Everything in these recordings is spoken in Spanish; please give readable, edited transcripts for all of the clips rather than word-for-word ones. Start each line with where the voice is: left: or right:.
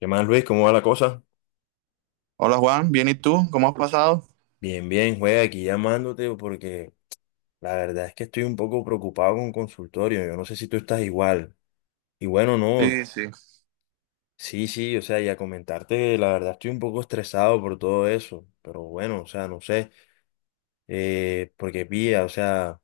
left: ¿Qué más, Luis? ¿Cómo va la cosa?
right: Hola Juan, bien, ¿y tú? ¿Cómo has pasado?
left: Bien, bien, juega aquí llamándote porque la verdad es que estoy un poco preocupado con consultorio. Yo no sé si tú estás igual. Y bueno, no,
right: Sí, sí.
left: sí, sí, o sea, y a comentarte que la verdad estoy un poco estresado por todo eso. Pero bueno, o sea, no sé, porque pilla, o sea,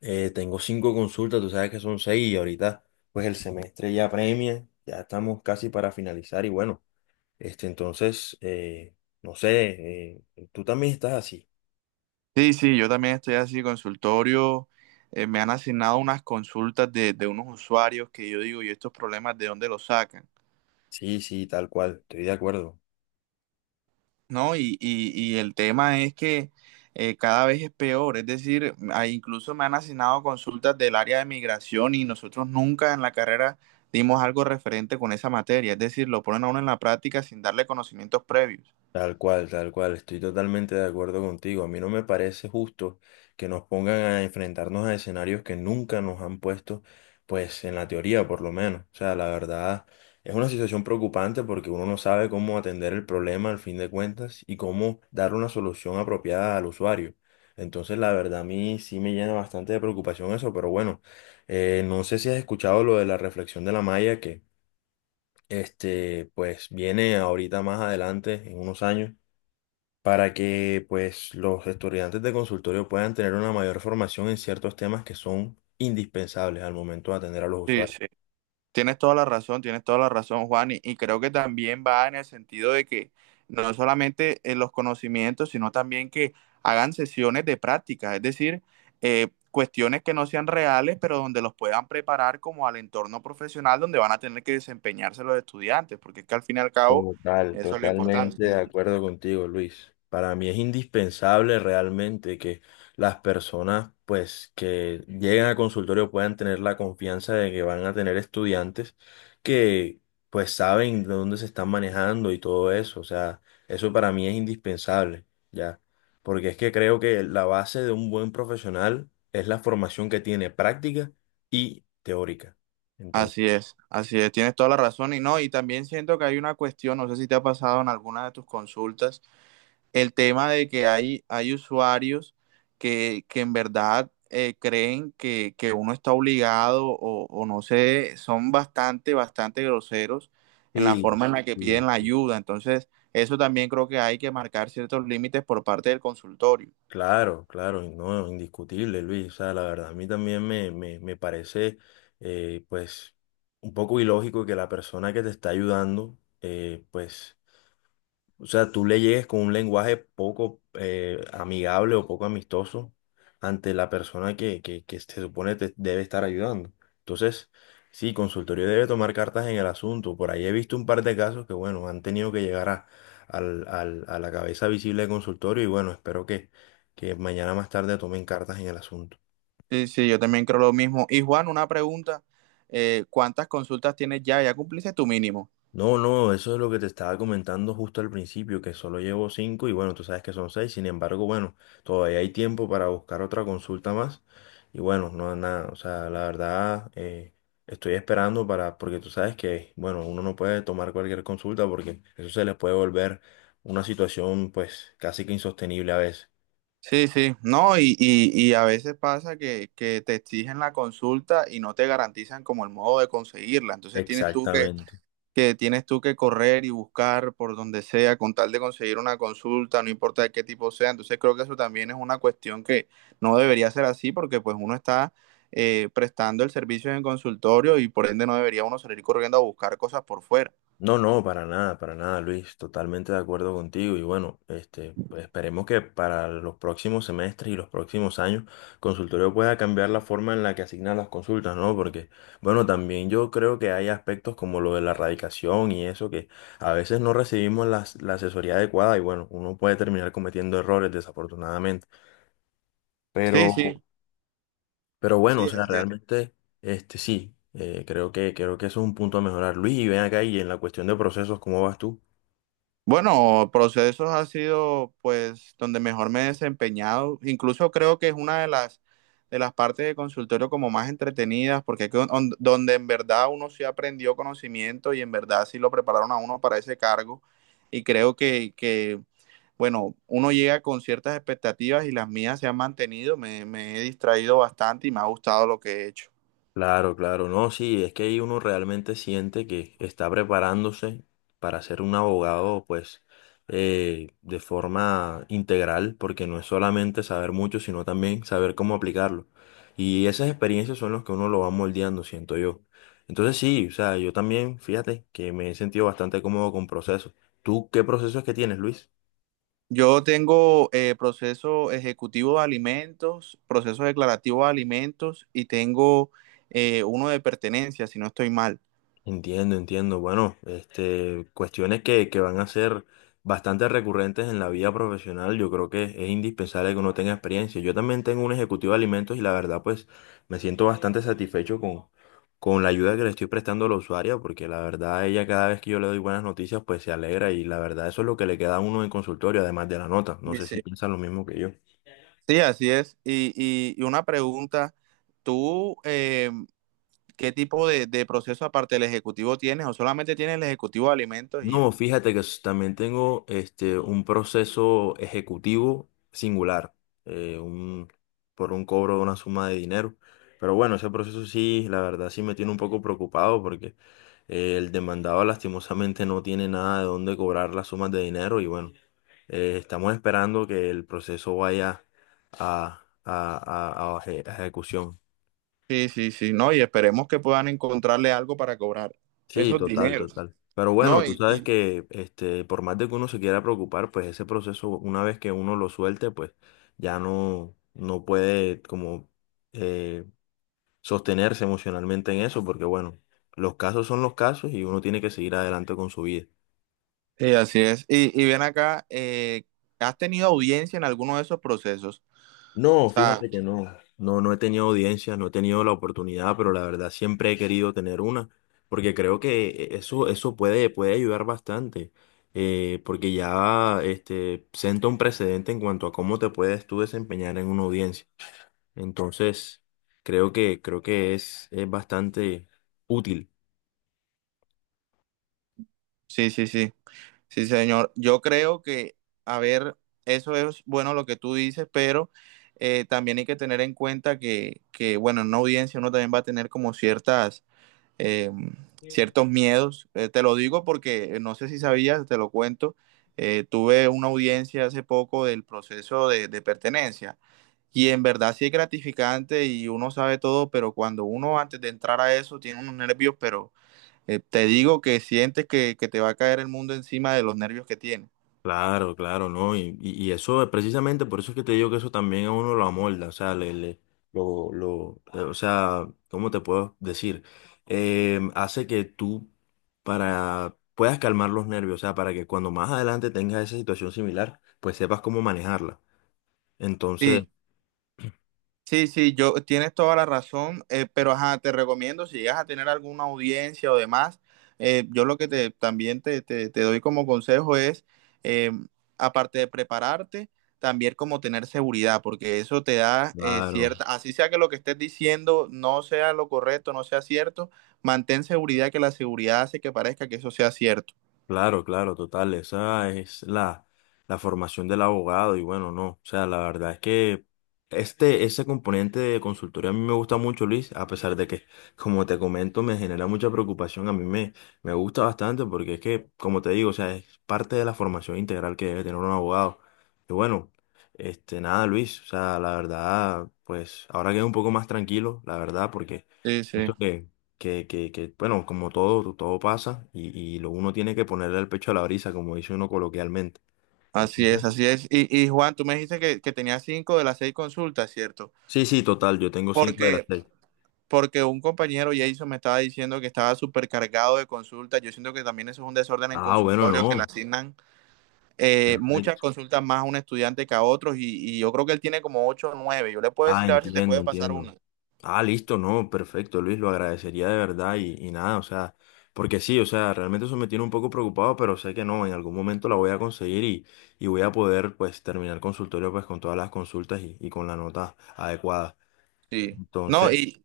left: tengo cinco consultas, tú sabes que son seis y ahorita pues el semestre ya premia, ya estamos casi para finalizar y bueno, este entonces, no sé, tú también estás así.
right: Sí, sí, yo también estoy así, consultorio. Me han asignado unas consultas de unos usuarios que yo digo, ¿y estos problemas de dónde los sacan?
left: Sí, sí, tal cual, estoy de acuerdo,
right: ¿No? Y el tema es que cada vez es peor. Es decir, incluso me han asignado consultas del área de migración y nosotros nunca en la carrera dimos algo referente con esa materia. Es decir, lo ponen a uno en la práctica sin darle conocimientos previos.
left: tal cual, estoy totalmente de acuerdo contigo. A mí no me parece justo que nos pongan a enfrentarnos a escenarios que nunca nos han puesto, pues en la teoría por lo menos. O sea, la verdad es una situación preocupante porque uno no sabe cómo atender el problema al fin de cuentas y cómo dar una solución apropiada al usuario. Entonces, la verdad a mí sí me llena bastante de preocupación eso, pero bueno, no sé si has escuchado lo de la reflexión de la malla que este, pues viene ahorita más adelante, en unos años, para que pues los estudiantes de consultorio puedan tener una mayor formación en ciertos temas que son indispensables al momento de atender a los
right: Sí, sí.
left: usuarios.
right: Tienes toda la razón, tienes toda la razón, Juan, y creo que también va en el sentido de que no solamente en los conocimientos, sino también que hagan sesiones de práctica, es decir, cuestiones que no sean reales, pero donde los puedan preparar como al entorno profesional donde van a tener que desempeñarse los estudiantes, porque es que al fin y al cabo
left: Total,
right: eso es lo importante.
left: totalmente de acuerdo contigo, Luis. Para mí es indispensable realmente que las personas, pues, que llegan a consultorio puedan tener la confianza de que van a tener estudiantes que, pues, saben de dónde se están manejando y todo eso. O sea, eso para mí es indispensable, ¿ya? Porque es que creo que la base de un buen profesional es la formación que tiene práctica y teórica. Entonces,
right: Así es, tienes toda la razón y no, y también siento que hay una cuestión, no sé si te ha pasado en alguna de tus consultas el tema de que hay usuarios que en verdad creen que uno está obligado o no sé, son bastante, bastante groseros en la
left: sí.
right: forma en la que piden la ayuda. Entonces, eso también creo que hay que marcar ciertos límites por parte del consultorio.
left: Claro, claro, no, indiscutible, Luis. O sea, la verdad, a mí también me parece, pues, un poco ilógico que la persona que te está ayudando, pues, o sea, tú le llegues con un lenguaje poco amigable o poco amistoso ante la persona que se supone te debe estar ayudando. Entonces, sí, consultorio debe tomar cartas en el asunto. Por ahí he visto un par de casos que, bueno, han tenido que llegar a, a la cabeza visible de consultorio y bueno, espero que mañana más tarde tomen cartas en el asunto.
right: Sí, sí, yo también creo lo mismo. Y Juan, una pregunta, ¿cuántas consultas tienes ya? ¿Ya cumpliste tu mínimo?
left: No, no, eso es lo que te estaba comentando justo al principio, que solo llevo cinco y bueno, tú sabes que son seis, sin embargo, bueno, todavía hay tiempo para buscar otra consulta más y bueno, no nada, o sea, la verdad estoy esperando para, porque tú sabes que, bueno, uno no puede tomar cualquier consulta porque eso se les puede volver una situación pues casi que insostenible a veces.
right: Sí, sí, no, y a veces pasa que te exigen la consulta y no te garantizan como el modo de conseguirla. Entonces
left: Exactamente.
right: tienes tú que correr y buscar por donde sea con tal de conseguir una consulta, no importa de qué tipo sea. Entonces creo que eso también es una cuestión que no debería ser así porque pues uno está prestando el servicio en el consultorio y por ende no debería uno salir corriendo a buscar cosas por fuera.
left: No, no, para nada, Luis, totalmente de acuerdo contigo y bueno, este, pues esperemos que para los próximos semestres y los próximos años consultorio pueda cambiar la forma en la que asignan las consultas, ¿no? Porque bueno, también yo creo que hay aspectos como lo de la radicación y eso que a veces no recibimos la asesoría adecuada y bueno, uno puede terminar cometiendo errores desafortunadamente,
right: Sí,
left: pero,
right: sí,
left: pero bueno, o
right: sí,
left: sea,
right: así es.
left: realmente, este, sí, creo que eso es un punto a mejorar, Luis, y ven acá y en la cuestión de procesos, ¿cómo vas tú?
right: Bueno, procesos ha sido pues donde mejor me he desempeñado. Incluso creo que es una de las partes de consultorio como más entretenidas, porque es que donde en verdad uno sí aprendió conocimiento y en verdad sí lo prepararon a uno para ese cargo. Y creo que bueno, uno llega con ciertas expectativas y las mías se han mantenido. Me he distraído bastante y me ha gustado lo que he hecho.
left: Claro, claro, no, sí, es que ahí uno realmente siente que está preparándose para ser un abogado, pues, de forma integral, porque no es solamente saber mucho, sino también saber cómo aplicarlo. Y esas experiencias son las que uno lo va moldeando, siento yo. Entonces sí, o sea, yo también, fíjate, que me he sentido bastante cómodo con procesos. ¿Tú qué procesos que tienes, Luis?
right: Yo tengo proceso ejecutivo de alimentos, proceso declarativo de alimentos y tengo uno de pertenencia, si no estoy mal.
left: Entiendo, entiendo. Bueno, este, cuestiones que van a ser bastante recurrentes en la vida profesional. Yo creo que es indispensable que uno tenga experiencia. Yo también tengo un ejecutivo de alimentos y la verdad, pues, me siento bastante satisfecho con la ayuda que le estoy prestando a la usuaria, porque la verdad, ella cada vez que yo le doy buenas noticias, pues se alegra y la verdad, eso es lo que le queda a uno en consultorio, además de la nota. No sé si
right: Dice.
left: piensan lo mismo que yo.
right: Sí, así es. Y una pregunta, ¿tú qué tipo de proceso aparte del ejecutivo tienes o solamente tienes el ejecutivo de alimentos y ya?
left: No, fíjate que también tengo este, un proceso ejecutivo singular, eh, un, por un cobro de una suma de dinero. Pero bueno, ese proceso sí, la verdad sí me tiene un poco preocupado porque el demandado lastimosamente no tiene nada de dónde cobrar las sumas de dinero y bueno, estamos esperando que el proceso vaya a ejecución.
right: Sí, sí, sí, no, y esperemos que puedan encontrarle algo para cobrar
left: Sí,
right: esos
left: total,
right: dineros,
left: total. Pero bueno,
right: ¿no?
left: tú sabes que este, por más de que uno se quiera preocupar, pues ese proceso, una vez que uno lo suelte, pues ya no, no puede como eh, sostenerse emocionalmente en eso, porque bueno, los casos son los casos y uno tiene que seguir adelante con su vida.
right: Sí, así es. Y ven acá, ¿has tenido audiencia en alguno de esos procesos? O
left: No,
right: sea,
left: fíjate que no, no, no he tenido audiencias, no he tenido la oportunidad, pero la verdad siempre he querido tener una, porque creo que eso, eso puede, puede ayudar bastante, porque ya este, sienta un precedente en cuanto a cómo te puedes tú desempeñar en una audiencia. Entonces, creo que es bastante útil.
right: sí, sí, sí. Sí, señor. Yo creo que, a ver, eso es bueno lo que tú dices, pero también hay que tener en cuenta que bueno, en una audiencia uno también va a tener como ciertas, eh, ciertos miedos. Te lo digo porque no sé si sabías, te lo cuento. Tuve una audiencia hace poco del proceso de pertenencia y en verdad sí es gratificante y uno sabe todo, pero cuando uno antes de entrar a eso tiene unos nervios, pero te digo que sientes que te va a caer el mundo encima de los nervios que tienes.
left: Claro, claro, ¿no? Y eso es precisamente por eso es que te digo que eso también a uno lo amolda, o sea, o sea, ¿cómo te puedo decir? Hace que tú para puedas calmar los nervios, o sea, para que cuando más adelante tengas esa situación similar, pues sepas cómo manejarla. Entonces,
right: Sí, sí, sí, yo tienes toda la razón, pero ajá, te recomiendo si llegas a tener alguna audiencia o demás, yo lo que te también te doy como consejo es, eh, aparte de prepararte, también como tener seguridad, porque eso te da
left: claro.
right: cierta, así sea que lo que estés diciendo no sea lo correcto, no sea cierto, mantén seguridad que la seguridad hace que parezca que eso sea cierto.
left: Claro, claro, total. Esa es la, la formación del abogado y bueno, no. O sea, la verdad es que este, ese componente de consultoría a mí me gusta mucho, Luis, a pesar de que, como te comento, me genera mucha preocupación. A mí me gusta bastante porque es que, como te digo, o sea, es parte de la formación integral que debe tener un abogado. Y bueno, este, nada, Luis, o sea, la verdad, pues ahora quedé un poco más tranquilo, la verdad, porque
right: Sí,
left: eso
right: sí.
left: que bueno, como todo, todo pasa y lo uno tiene que ponerle el pecho a la brisa, como dice uno coloquialmente.
right: Así es,
left: Entonces,
right: así es. Y Juan, tú me dijiste que tenía cinco de las seis consultas, ¿cierto?
left: sí, sí, total, yo tengo cinco de las
right: Porque,
left: seis.
right: porque un compañero, Jason, me estaba diciendo que estaba supercargado de consultas. Yo siento que también eso es un desorden en
left: Ah, bueno,
right: consultorio, que le
left: no.
right: asignan muchas
left: Perfecto.
right: consultas más a un estudiante que a otros. Y yo creo que él tiene como ocho o nueve. Yo le puedo
left: Ah,
right: decir a ver si te
left: entiendo,
right: puede pasar
left: entiendo.
right: una.
left: Ah, listo, no, perfecto, Luis, lo agradecería de verdad y nada, o sea, porque sí, o sea, realmente eso me tiene un poco preocupado, pero sé que no, en algún momento la voy a conseguir y voy a poder, pues, terminar el consultorio, pues, con todas las consultas y con la nota adecuada.
right: Sí.
left: Entonces...
right: No, y,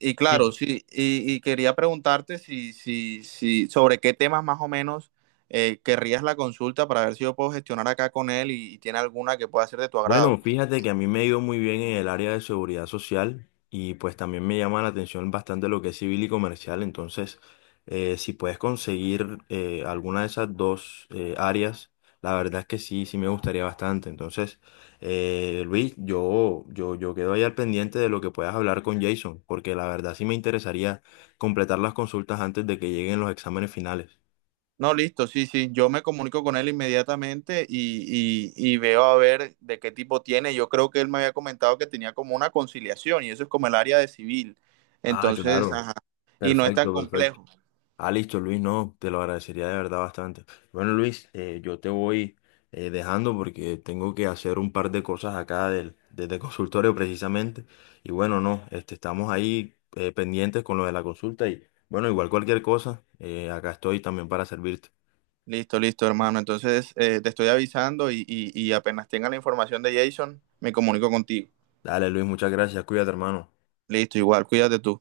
right: Y claro, sí, y quería preguntarte si sobre qué temas más o menos querrías la consulta para ver si yo puedo gestionar acá con él y tiene alguna que pueda ser de tu agrado.
left: Bueno, fíjate que a mí me ha ido muy bien en el área de seguridad social y pues también me llama la atención bastante lo que es civil y comercial. Entonces, si puedes conseguir alguna de esas dos áreas, la verdad es que sí, sí me gustaría bastante. Entonces, Luis, yo quedo ahí al pendiente de lo que puedas hablar con Jason, porque la verdad sí me interesaría completar las consultas antes de que lleguen los exámenes finales.
right: No, listo, sí, sí, yo me comunico con él inmediatamente y veo a ver de qué tipo tiene. Yo creo que él me había comentado que tenía como una conciliación y eso es como el área de civil.
left: Ah,
right: Entonces,
left: claro.
right: ajá, y no es tan
left: Perfecto, perfecto.
right: complejo.
left: Ah, listo, Luis, no, te lo agradecería de verdad bastante. Bueno, Luis, yo te voy dejando porque tengo que hacer un par de cosas acá del, desde el consultorio precisamente. Y bueno, no, este, estamos ahí pendientes con lo de la consulta y bueno, igual cualquier cosa, acá estoy también para servirte.
right: Listo, listo, hermano. Entonces, te estoy avisando y apenas tenga la información de Jason, me comunico contigo.
left: Dale, Luis, muchas gracias, cuídate, hermano.
right: Listo, igual, cuídate tú.